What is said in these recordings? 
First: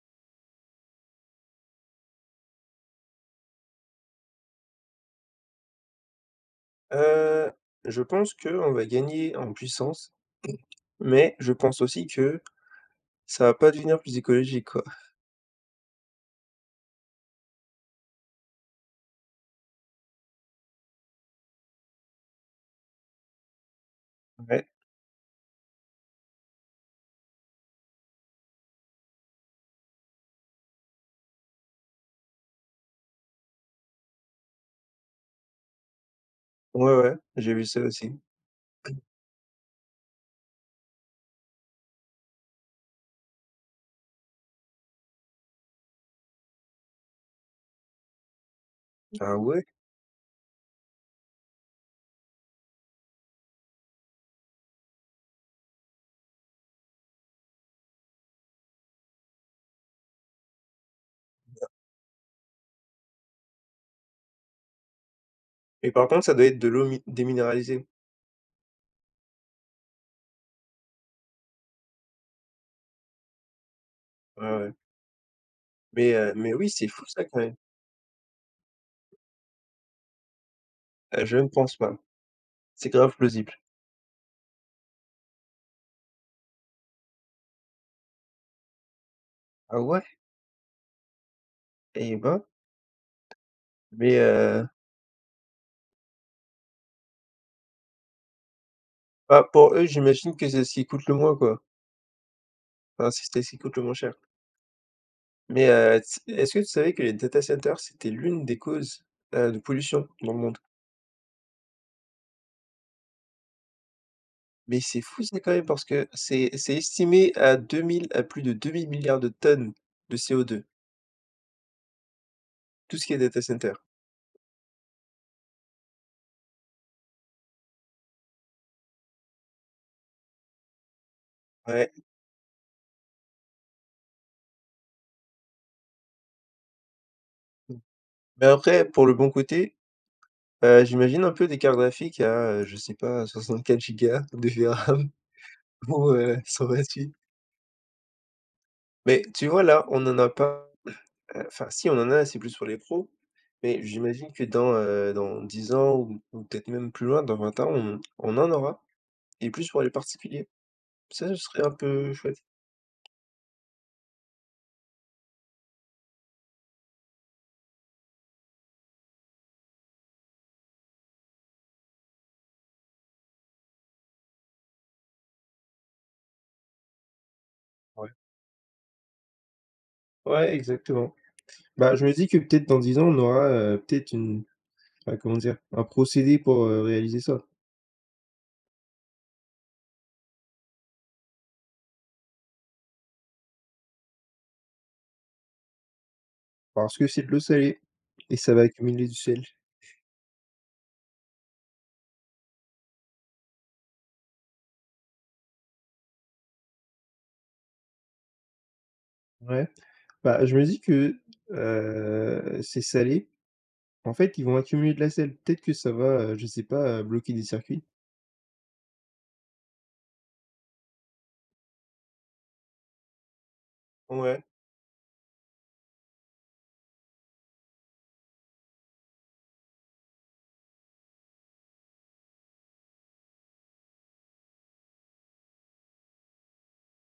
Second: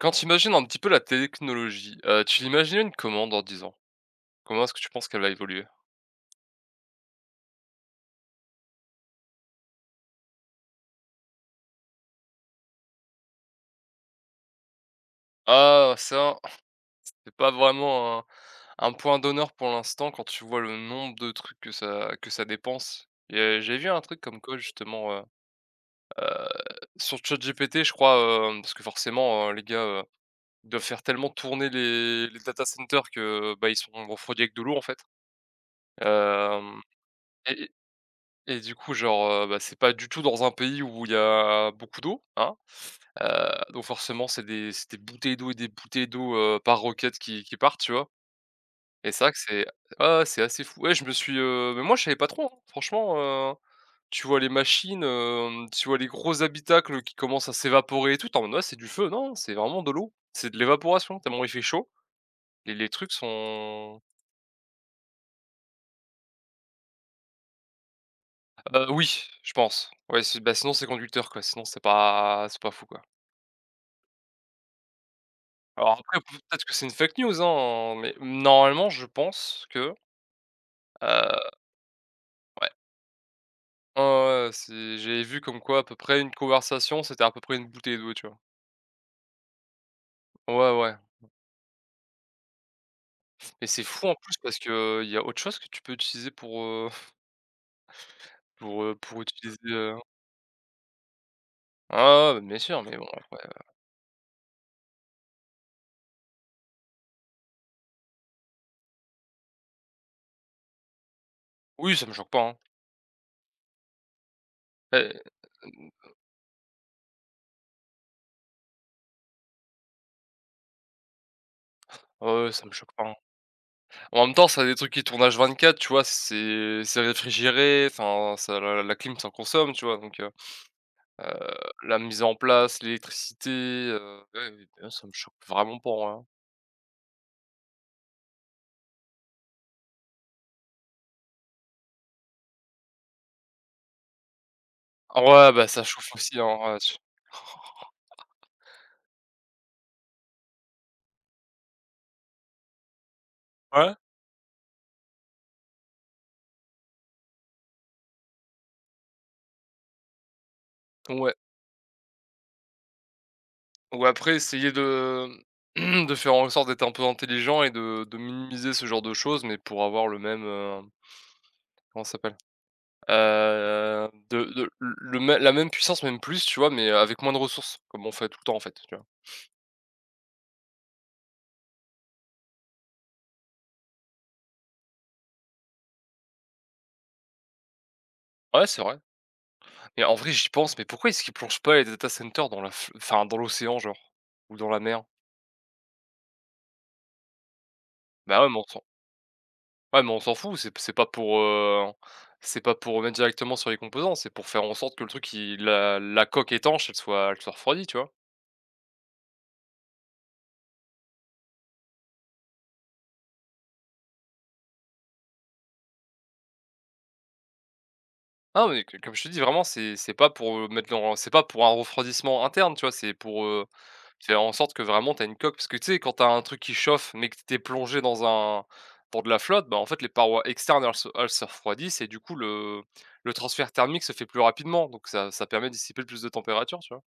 Quand tu imagines un petit peu la technologie, tu l'imagines comment dans 10 ans? Comment est-ce que tu penses qu'elle va évoluer? Heu, je pense que on va gagner en puissance, mais je pense aussi que ça va pas devenir plus écologique, quoi. Ah ça, c'est pas vraiment un point d'honneur pour l'instant quand tu vois le nombre de trucs que ça dépense et j'ai vu un truc comme quoi Ouais, justement, sur ChatGPT je crois, parce que forcément, les gars, ils doivent faire tellement tourner les data centers que, bah, ils sont refroidis avec de l'eau, en fait. Hem ouais, ouais, j'ai et vu et ça aussi. et du coup, genre, bah, c'est pas du tout dans un pays où il y a beaucoup d'eau, hein. Heu, donc forcément, c'est des bouteilles d'eau et des bouteilles d'eau, par roquette qui partent, tu vois? Et c'est vrai Ah que ouais? c'est ah, c'est assez fou. Ouais, mais moi, je savais pas trop, hein. Franchement, heu, tu vois les machines, tu vois les gros habitacles qui commencent à s'évaporer et tout, tu en mode: «Ouais, c'est du feu». Non, c'est vraiment de l'eau. C'est de l'évaporation tellement il fait chaud. Les trucs sont Mais par contre, ça doit être de l'eau mi déminéralisée. Oui, je pense. Ouais, si bah, sinon c'est conducteur, quoi, sinon c'est pas fou, quoi. Ouais, ouais. Alors Mais, après, heu, peut mais être oui, que c'est c'est une fou fake ça news, quand même. hein, mais normalement je pense que, Je ne pense pas. ouais. C'est grave plausible. Ouais, ouais, c'est j'avais vu comme quoi à peu près une conversation, c'était à peu près une bouteille d'eau, tu vois? Ah ouais? Ouais, ouais. Eh ben, Et c'est fou mais, en plus parce que il y a autre chose que tu peux utiliser pour, pour bah, utiliser, pour eux, j'imagine que c'est ce qui coûte le moins, quoi. ah, ouais, ouais, bien sûr, mais bon Enfin, c'est après, c'est ce qui coûte le moins cher. Mais, tu est-ce que tu savais que les data centers, c'était l'une des causes, de pollution dans le monde? oui, ça me choque pas, hein. Mais c'est fou Eh, ça quand même parce que c'est estimé à 2 000 à plus de 2 000 milliards de tonnes de co deux, ouais, ouais, ça me choque tout pas, ce hein. qui est data center. En même temps, ça a des trucs qui tournent H24, tu vois? C'est réfrigéré, enfin, ça la clim, s'en consomme, tu vois? Donc heu, Ouais, la mise en place, l'électricité, ouais, oui, bah, ça me choque vraiment pas, hein. En vrai, hein. mais après pour le bon côté, j'imagine un peu des cartes graphiques à, je sais pas 64 gigas de VRAM Ah ouais, bah, ça chauffe ou aussi, hein, cent vingt ouais, tu 128. Mais tu vois là, on en a pas. Enfin si, on en a, c'est plus pour les pros, mais ouais? j'imagine que dans 10 ans ou peut-être même plus loin, dans 20 ans, on en aura et plus pour les particuliers. Ça, Ouais, ce serait un peu chouette. ou après essayer de de faire en sorte d'être un peu intelligent et de minimiser ce genre de choses, mais pour avoir le même, comment ça s'appelle? De le mê La même puissance, même plus, tu vois? Mais avec moins de ressources, comme Ouais. on fait tout le temps, en fait, Ouais, exactement. Bah, je me dis que peut-être dans 10 ans, on aura, peut-être une enfin, comment dire? Un procédé pour, réaliser ça. ouais, c'est vrai. Mais en vrai, j'y pense, mais pourquoi est-ce qu'ils plongent pas les data centers dans la f enfin, dans l'océan, genre? Ou dans la mer? Parce que c'est de l'eau salée et Bah, ouais, ça mais va on s'en accumuler du sel. ouais, mais on s'en fout, c'est pas pour, c'est pas pour mettre directement sur les composants, c'est pour faire en sorte que le truc, il la coque étanche, elle soit refroidie, tu vois? Ouais. Bah, je me dis que, ces salés, en fait, ils vont accumuler de la sel. Peut-être que ça va, je sais pas, bloquer des circuits. Ah mais c Comme je te dis vraiment c'est pas pour, mettre dans c'est pas pour un refroidissement interne, tu vois? C'est pour, faire Ouais. en sorte que vraiment t'as une coque parce que tu sais quand t'as un truc qui chauffe mais que t'es plongé dans de la flotte, bah, en fait les parois externes elles se refroidissent et du coup le transfert thermique se fait plus rapidement donc ça permet de dissiper plus de température, tu vois?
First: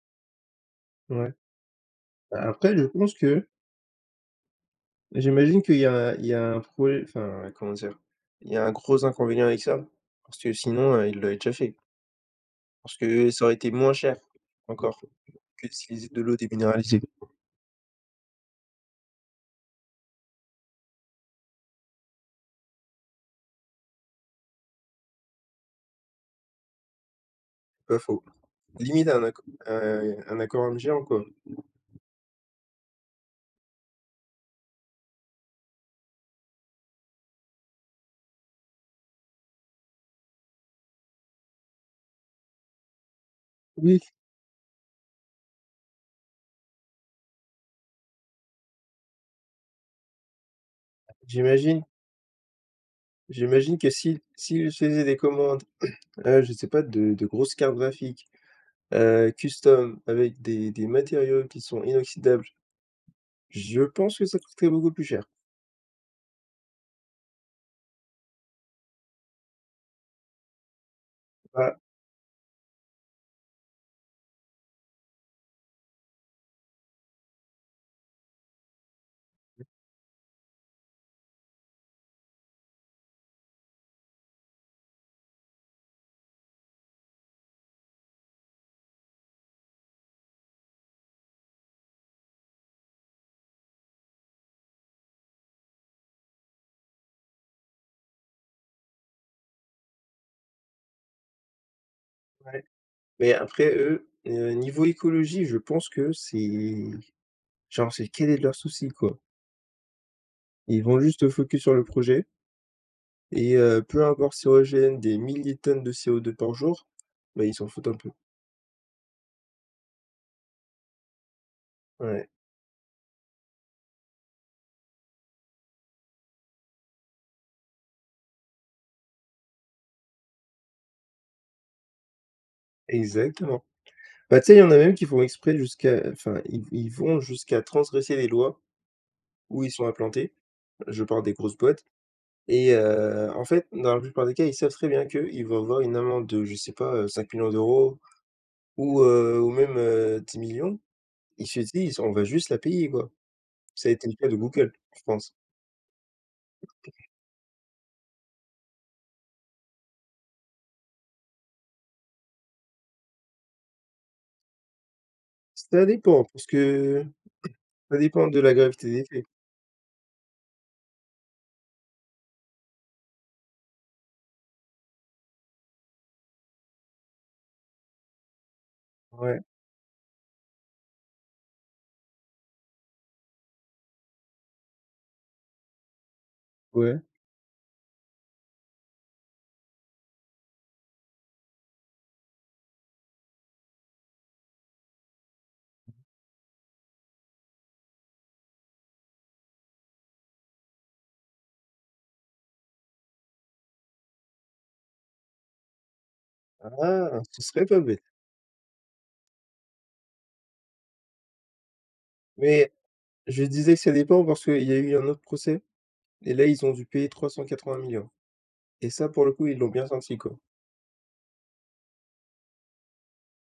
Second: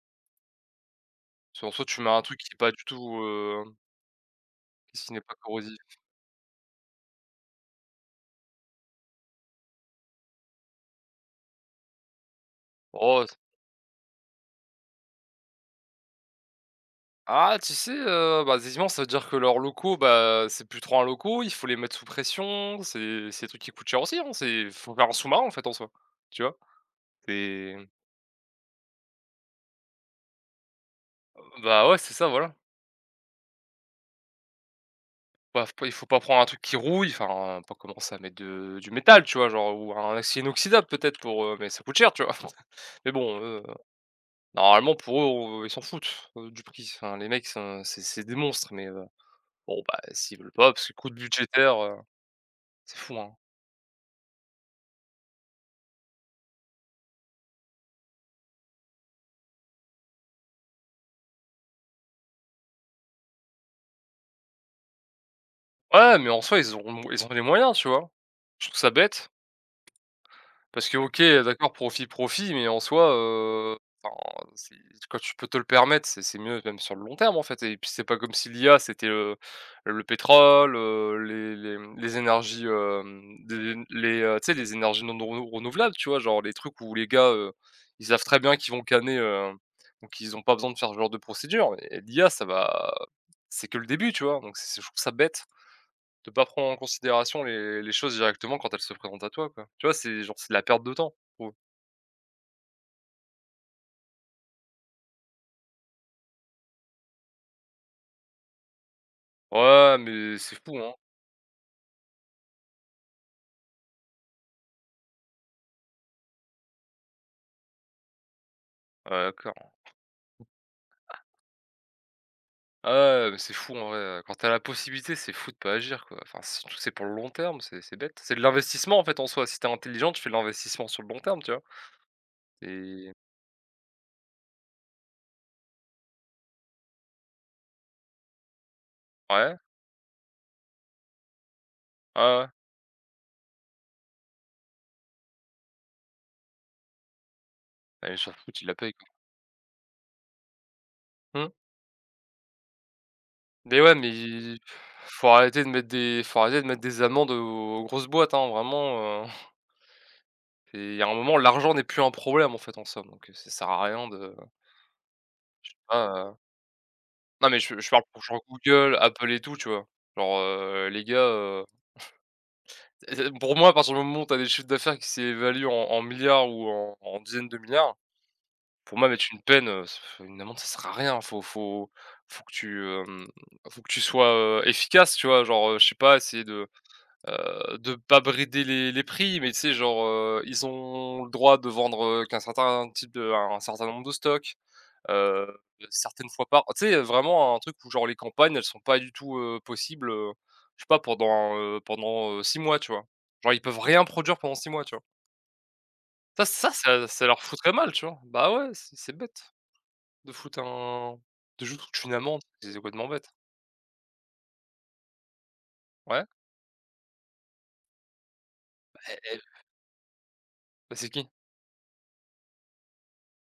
Ouais. Parce qu'en soi tu mets un truc Bah, qui est pas après, du je pense tout, que qui n'est pas j'imagine qu'il corrosif. y a il y a un projet enfin, comment dire? Il y a un gros inconvénient avec ça, parce que sinon, ils l'auraient déjà fait. Parce Oh que ça aurait été moins cher, encore, que d'utiliser de l'eau déminéralisée. Ah, tu sais, bah, décidément, ça veut dire que leurs locaux, bah, c'est plus trop un locaux, il faut les mettre sous pression, c'est des trucs qui coûtent cher aussi, hein, c'est faut faire un sous-marin, en fait, en soi, tu vois? C'est Pas faux. Limite un aquarium géant, quoi. Bah, ouais, c'est ça, voilà. Bah, faut pas Il faut pas prendre un truc qui rouille, enfin, pas commencer à mettre de du métal, tu vois? Genre ou un acier inoxydable peut-être pour, mais ça coûte cher, tu vois? Mais bon, eux, Oui. normalement, pour eux, ils s'en foutent, du prix. Enfin, les mecs, c'est des monstres, mais bon, bah, s'ils veulent pas, parce que coût budgétaire, J'imagine c'est fou, hein. j'imagine que si s'ils faisaient des commandes, je sais pas, de grosses cartes graphiques, custom, avec des matériaux qui sont inoxydables, je pense que ça coûterait beaucoup plus cher. Ouais, mais en soi, ils ont les moyens, tu vois? Je trouve ça bête, parce que OK, d'accord, Ah profit, profit, mais en soi, enfin, c'est quand tu peux te le permettre, c'est mieux même sur le long terme, en fait et puis c'est pas comme si l'IA, c'était, le pétrole, les énergies, tu sais, les énergies non renou renouvelables, tu vois? Genre les trucs où les gars, ils savent très bien qu'ils vont canner, donc ils ont pas besoin de faire ce genre de procédure et l'IA, ça va c'est que le début, tu vois? Donc c'est je trouve ça bête. De pas prendre en considération les choses directement quand elles se présentent à toi, quoi. Tu vois, c'est genre, c'est de la perte de temps, je trouve. ouais. Mais après eux, niveau écologie, je pense que c'est genre, c'est quel est leur souci, quoi? «Ouais, mais c'est fou, Ils hein». vont juste focus sur le projet et peu importe si on rejette des milliers de tonnes de CO₂ par jour, bah, ils s'en foutent un peu. Ah d'accord. Ouais, Ah ouais, mais c'est fou en vrai, quand t'as la possibilité, c'est fou de pas agir, quoi. Enfin, surtout que c'est pour le long terme, c'est bête. C'est de l'investissement, en fait, en soi. Si t'es intelligent, tu fais de l'investissement sur le long terme, tu vois? Et exactement. Bah, tu sais, il y en a même qui font exprès jusqu'à enfin, ils vont jusqu'à transgresser les lois ouais, où ils sont implantés. Je parle des grosses boîtes ouais, ouais. et en fait, dans la plupart des cas, ils savent très bien qu'ils vont avoir une amende de, je sais pas, 5 millions d'euros Ah, ils s'en foutent, la paye ou quoi. heu, ou même, 10 millions. Ils Mmh. se disent: «On va juste la payer, quoi». Mais Ça a ouais, été mais le cas de il Google, je faut pense. arrêter de mettre des faut arrêter de mettre des amendes aux grosses boîtes, hein, vraiment, et il y a un moment, l'argent n'est plus un problème, en fait, en somme, donc ça sert à rien de Ça ah, dépend, heu, parce que non, mais je ça parle pour dépend de genre la gravité Google, des faits. Apple et tout, tu vois? Genre, les gars, pour moi, à partir du moment où tu as des chiffres d'affaires qui s'évaluent en milliards ou en dizaines de milliards, pour moi, mettre une Ouais, peine, une amende, ça sert à rien. Faut que tu, faut que tu sois, efficace, tu vois? Genre, je sais pas, essayer ouais. De pas brider les prix, mais tu sais, genre, ils ont le droit de vendre, qu'un certain type de un certain nombre de stocks. Heu, Certaines fois par vraiment un truc où genre les campagnes, elles sont pas du tout, possibles, je sais pas pendant, 6 mois, tu vois? Genre ils peuvent rien produire pendant 6 mois, tu vois? Ça ça ça Ah, ça leur ce serait foutrait pas mal, bête. tu vois? Bah ouais, c'est bête de foutre un de juste foutre une amende, c'est Mais c'est complètement bête. je disais que ça dépend parce qu'il y a eu un autre procès Ouais? et là, ils ont dû payer 304 000 millions. Et ça, Eh pour le eh, coup, ils l'ont bien senti, quoi. bah c'est qui?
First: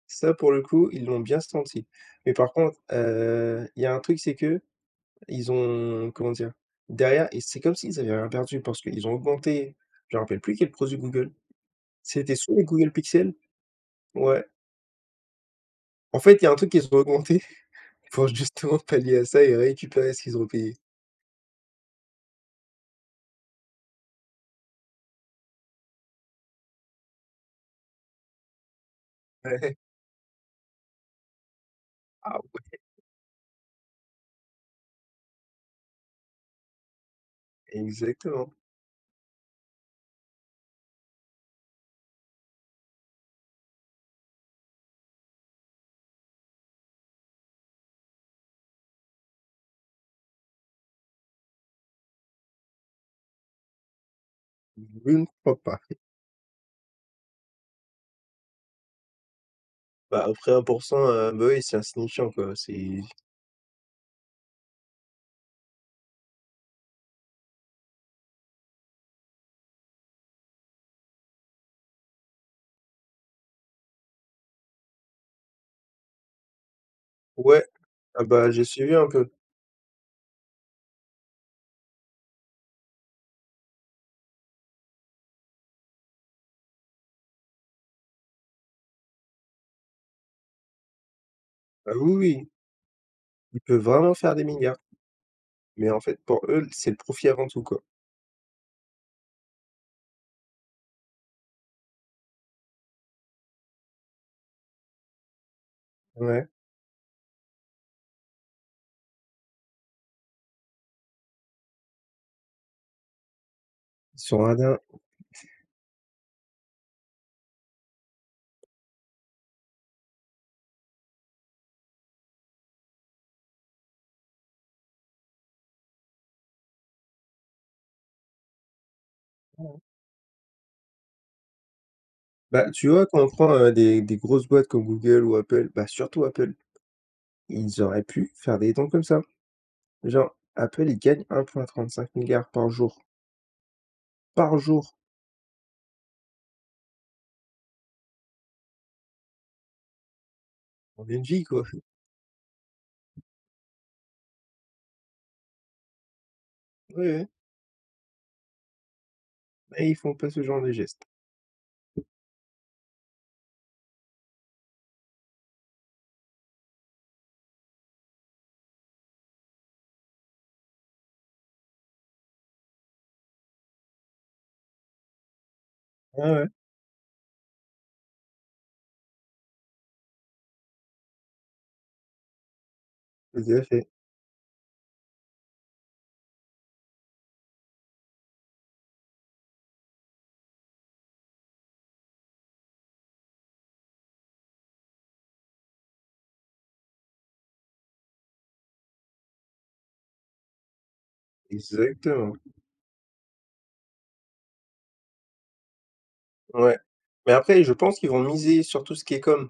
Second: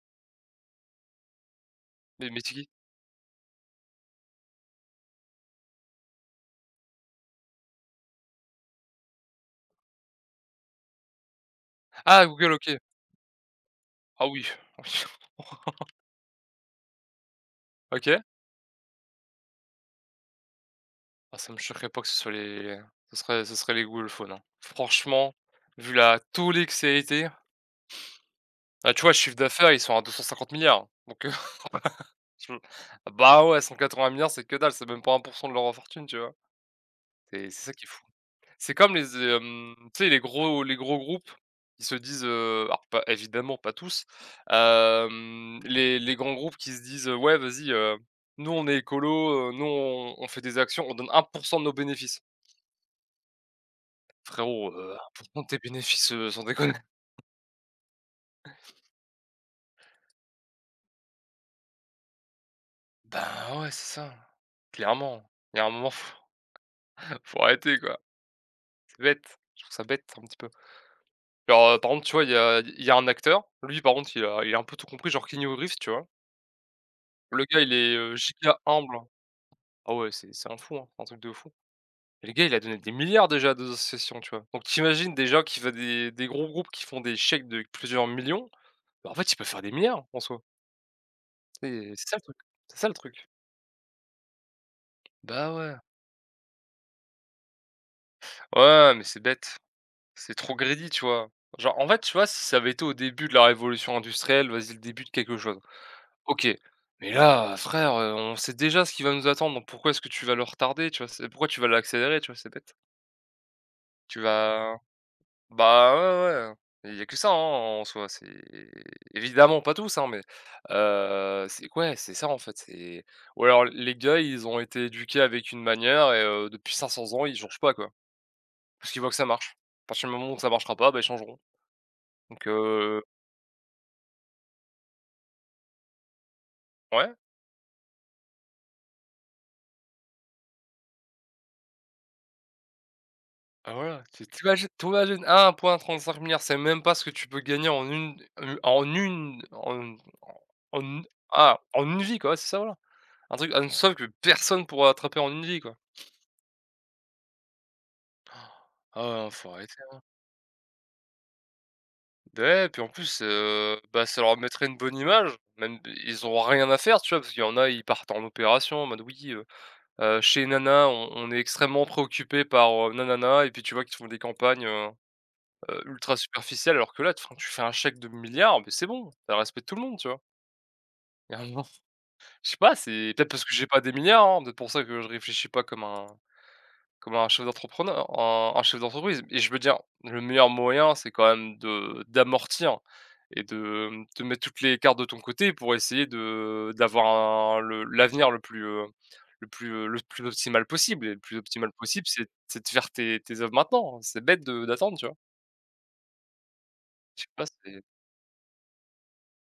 Ça, pour le coup, ils l'ont bien senti. Mais Mais mais par c'est qui? contre, il y a un truc, c'est que ils ont comment dire? Derrière et c'est comme s'ils avaient rien perdu parce qu'ils ont augmenté, je me rappelle plus quel produit Google. Ah C'était Google, soit les OK. Google Pixel, Ah ouais. oui, En fait, il y a un truc qu'ils ont augmenté OK. pour justement pallier à ça et récupérer ce qu'ils ont payé. Ah ça me choquerait pas que ce soit les ce serait les Google Phones, hein. Franchement, vu la tollée que ça a été ah, tu vois, le chiffre d'affaires, Ouais. ils sont à 250 milliards, donc Ah je ouais. bah, ouais, 180 milliards, c'est que dalle, c'est même pas 1 de leur fortune, tu vois? C'est ça qui est fou. Exactement. C'est comme les, tu sais, les gros groupes, ils se disent, alors pas évidemment pas tous, les grands groupes qui se disent: «Ouais, vas-y, nous on est écolo, nous on fait des actions, on donne 1 de nos bénéfices». Frérot, Je ne 1 de tes crois pas. bénéfices, sans déconner. Bah, après 1, bah, oui, c'est insignifiant, quoi, c'est Ben, ouais, c'est ça, clairement. Il y a un moment, faut arrêter, quoi. Bête, je trouve ça bête un petit peu. Genre, par exemple, tu vois, il y a un acteur, lui par contre, il a un peu tout compris, genre Kenny Reeves, tu vois? Le gars, ouais, il est, ah bah, giga j'ai suivi humble. un peu. Ah ouais, c'est un fou, hein, c'est un truc de fou. Et le gars, il a donné des milliards déjà à des associations, tu vois? Donc t'imagines imagines déjà qu'il va des gros groupes qui font des chèques de plusieurs millions, bah, en fait, ils peuvent faire des milliards en soi. Ah C'est oui, ça le truc, oui, c'est ça le truc. ils peuvent vraiment faire des milliards. Bah ouais. Mais en fait, pour eux, c'est le profit avant tout, quoi. Ouais, mais c'est bête, c'est trop greedy, tu vois? Genre, en fait, tu vois, si ça avait été au début de la révolution industrielle, vas-y, le début de quelque chose. OK. Ouais, Mais là, frère, on sait déjà ce qui va nous attendre, donc pourquoi est-ce que tu vas le retarder, tu vois? C'est pourquoi tu vas l'accélérer, tu vois? C'est bête. Tu sur un vas der. Bah, ouais, ouais, ouais. Il y a que ça, hein, en soi, c'est évidemment pas tous, hein, mais c'est ouais, c'est ça, en fait, c'est ou alors les gars, ils ont été éduqués avec une manière, et depuis 500 ans, ils changent pas, quoi. Parce qu'ils voient que ça marche. Ouais. À partir du moment où ça marchera pas, bah, ils changeront. Donc Bah, tu vois, quand on prend, des grosses boîtes comme Google ou Apple, bah, surtout Apple, ouais. ils auraient pu faire des dons comme ça. Genre, Apple, ils gagnent 1,35 Ah voilà, tu par t'imagines, tu cinq jour, 1,35, c'est même pas ce que tu peux gagner en une en une vie, quoi. en une vie, quoi, c'est ça, voilà. Un somme que personne pourra attraper en une vie, quoi. Ouais, Ah, faut arrêter. ouais, et ils font pas ce genre de geste. Bah ouais, puis en plus, bah, ça leur mettrait une bonne image, même, ils ont rien à faire, tu vois? Parce qu'il y en a, ils partent en opération en mode: «Oui, chez nana, on est extrêmement préoccupé par, nanana», et puis tu vois qu'ils font des campagnes ultra Ah ouais, superficielle, alors que là, enfin, tu fais un chèque de milliards, mais c'est bon, ça respecte tout le monde, tu vois? Il y a un moment, je sais pas, c'est peut-être parce tout que à j'ai pas fait, des milliards, hein, peut-être pour ça que je réfléchis pas comme un chef d'entreprise, et je veux dire, le meilleur moyen, c'est quand même de d'amortir et de te mettre toutes les cartes de ton côté pour essayer de d'avoir un le l'avenir le plus, le plus, le plus optimal possible, et le plus optimal possible, c'est exactement. c'est de faire tes œuvres maintenant, hein. C'est bête de d'attendre, tu vois? Ouais, Je sais mais pas. après, je pense qu'ils vont miser sur tout ce qui est com,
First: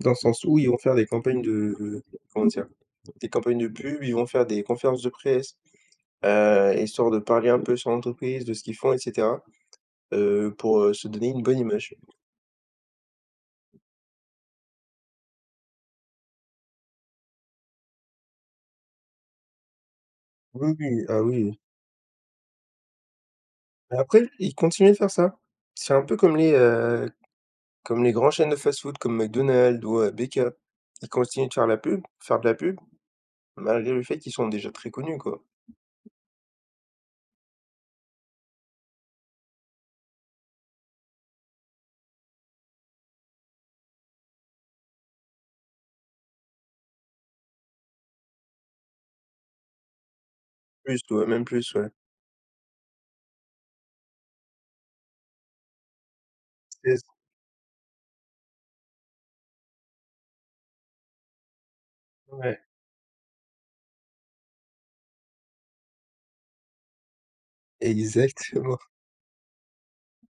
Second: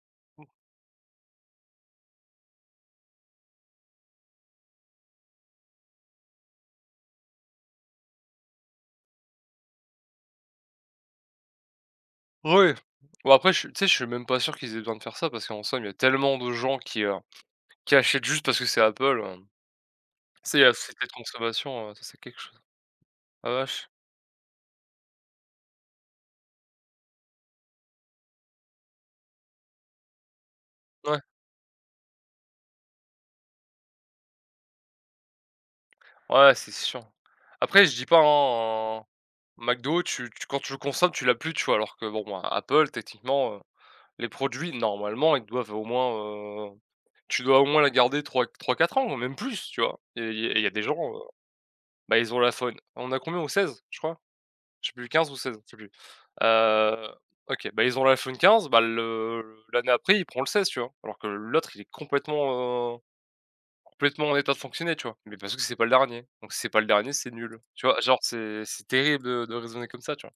dans le sens où ils vont faire des campagnes de comment dire? Des campagnes de pub, ils vont faire des conférences de presse, histoire de parler un peu sur l'entreprise, de ce qu'ils font et cetera, pour, se donner une bonne image. Ouais. Bon, après, je tu sais, je suis même pas sûr qu'ils aient besoin de faire ça, parce qu'en somme, il y a tellement de gens qui achètent juste parce que c'est Apple. Tu sais, il y a la Oui, oui, société de ah oui, oui. consommation, ça, c'est quelque chose. Ah vache. Mais après, ils continuent de faire ça. C'est un peu comme les grandes chaînes de fast-food comme McDonald's ou, BK. Ils Ouais, continuent de faire de la pub, malgré le fait qu'ils sont déjà très connus, quoi. ouais, c'est sûr. Après, je dis pas, hein, un McDo, tu quand tu le consommes, tu l'as plus, tu vois? Alors que bon, ben, Apple techniquement, les produits normalement, ils doivent au moins, tu dois au moins la garder 3-4 ans, ou même plus, tu vois? Et il y a des gens, Plus, ouais, même plus, ouais. bah, ils ont la faune. On a combien au 16, je crois? Je sais plus, 15 ou 16, je sais plus. C'est Heu, OK, bah, ils ont l'iPhone 15, bah, le l'année après, ils prend le 16, tu vois? Alors que l'autre, il est ouais. Complètement en état de fonctionner, tu vois? Mais parce que c'est pas le dernier. Donc si c'est pas le dernier, c'est nul. Tu vois? Genre, c'est Exactement. c'est terrible de raisonner comme ça, tu vois?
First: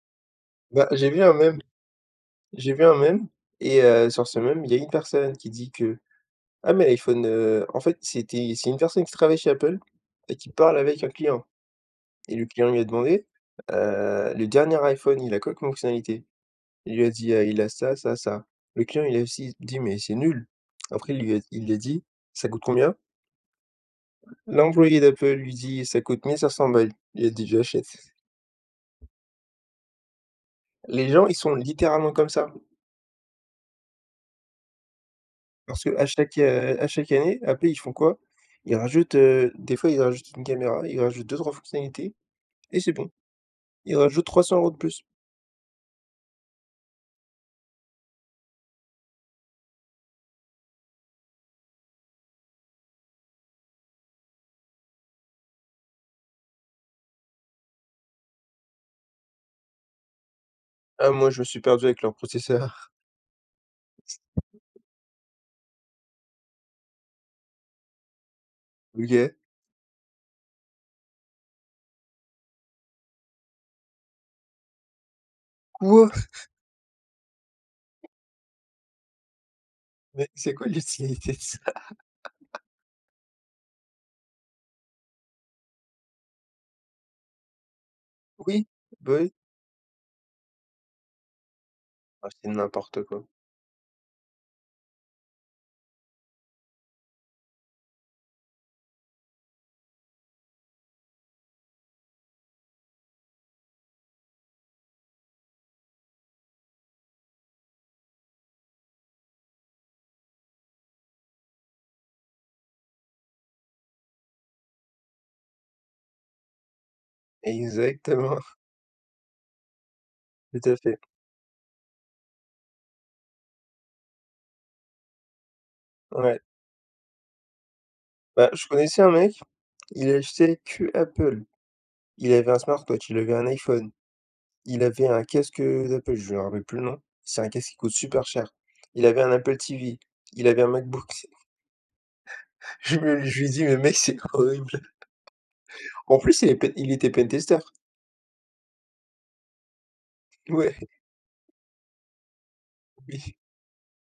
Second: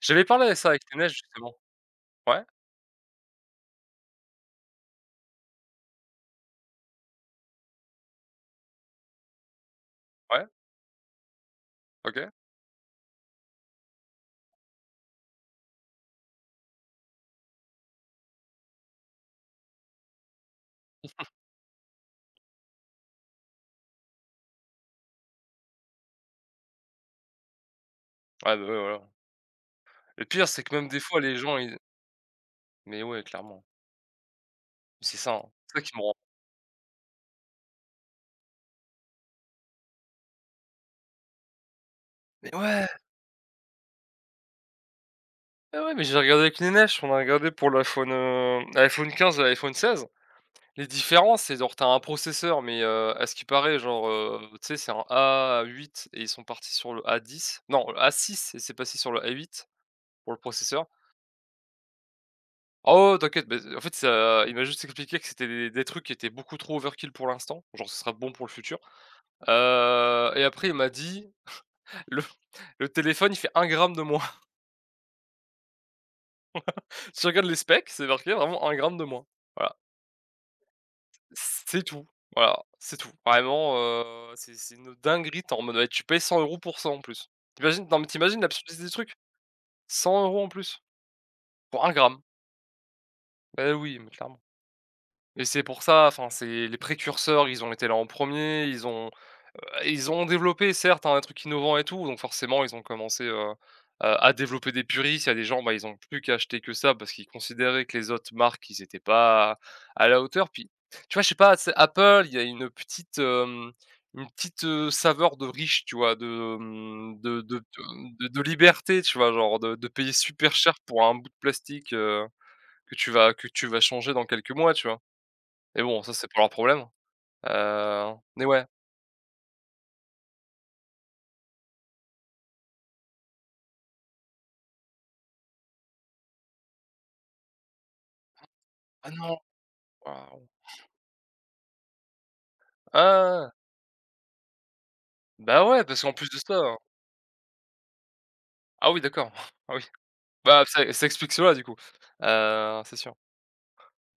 J'avais parlé de ça avec Bah, Younes, justement. Ouais, j'ai vu un mème et sur ce mème, il y a une personne qui dit que: «Ah mais l'iPhone, en fait, c'est une personne qui travaille chez Apple et ouais, qui parle avec un client OK. et le client lui a demandé: le dernier iPhone, il a quoi comme fonctionnalité?» Il lui a dit: il a ça, ça, ça». Le client, il a aussi dit: «Mais c'est nul». Après il lui a dit: «Ça coûte combien?» L'employé d'Apple lui dit: «Ça coûte 1 500 balles». Il a dit: «J'achète». Ouais, bah, ouais, voilà. Le pire, c'est que même des Les fois, gens, les ils sont gens, ils littéralement comme ça. mais ouais, clairement. C'est ça, hein. C'est ça Parce qui que me à rend. chaque, heu, à chaque année, Apple, ils font quoi? Ils rajoutent, des fois, ils rajoutent une caméra, ils rajoutent deux trois fonctionnalités Mais et ouais, c'est bon. Ils rajoutent 300 euros de plus. ouais, ouais, mais j'ai regardé avec Younes, on a regardé pour l'iPhone, l'iPhone 15 et l'iPhone 16. Les différences, c'est genre t'as un processeur, mais à ce qui paraît, genre, tu sais, c'est un A8 et ils sont partis sur le A10. Non, A6, et c'est passé sur le A8 pour le processeur. Ah moi, je me suis perdu avec leur processeur. Oh ouais, ouais, t'inquiète, mais en fait, ça il m'a juste expliqué que c'était des trucs qui étaient beaucoup trop overkill pour l'instant, genre ce sera bon pour le futur. OK. Et après il m'a dit: «Le le téléphone, il fait un gramme de moins». Quoi? Si tu regardes les specs, c'est marqué vraiment un gramme de moins. Voilà. Mais c'est quoi l'utilité de ça? C'est tout, voilà, c'est tout. Vraiment, c'est une dinguerie, tu en mode: «Ouais, tu payes 100 € pour ça, en plus». T'imagines Non, mais t'imagines imagines Oui, l'absurdité du truc? bah, oui. 100 € en plus, pour un gramme. Ah, c'est n'importe quoi. Beh, oui, mais clairement. Et c'est pour ça, enfin, c'est les précurseurs, ils ont été là en premier. Ils ont Bah, ils ont développé, certes, hein, un truc innovant et tout, donc forcément ils ont commencé, à développer des puristes. Il y a des gens, bah, ils ont plus qu'à acheter que ça parce qu'ils considéraient que les autres marques, ils n'étaient pas à la hauteur. Puis, tu vois, je sais pas, c'est Apple, il y a une petite saveur de riche, tu vois? De, mmh, de de de Exactement, de liberté, tu vois? Genre de payer super tout cher à fait. pour un bout de plastique, que tu vas changer dans quelques mois, tu vois? Mais bon, ça, c'est pas Ouais. leur problème. Mais Bah, ouais. je connaissais un mec, il achetait que Apple. Il avait un smartwatch, il avait un iPhone. Il avait un casque, d'Apple, je me rappelle plus le nom. C'est un casque qui coûte super cher. Il Ah avait un non! Apple TV, Waouh! il avait un MacBook. Je lui ai Ah! dit: «Mais mec, c'est horrible». Bah, ouais, parce qu'en En plus de plus, ça, hein. il était pentester. Ah oui, d'accord. Ah oui. Bah, Ouais, ça explique cela du coup, c'est sûr.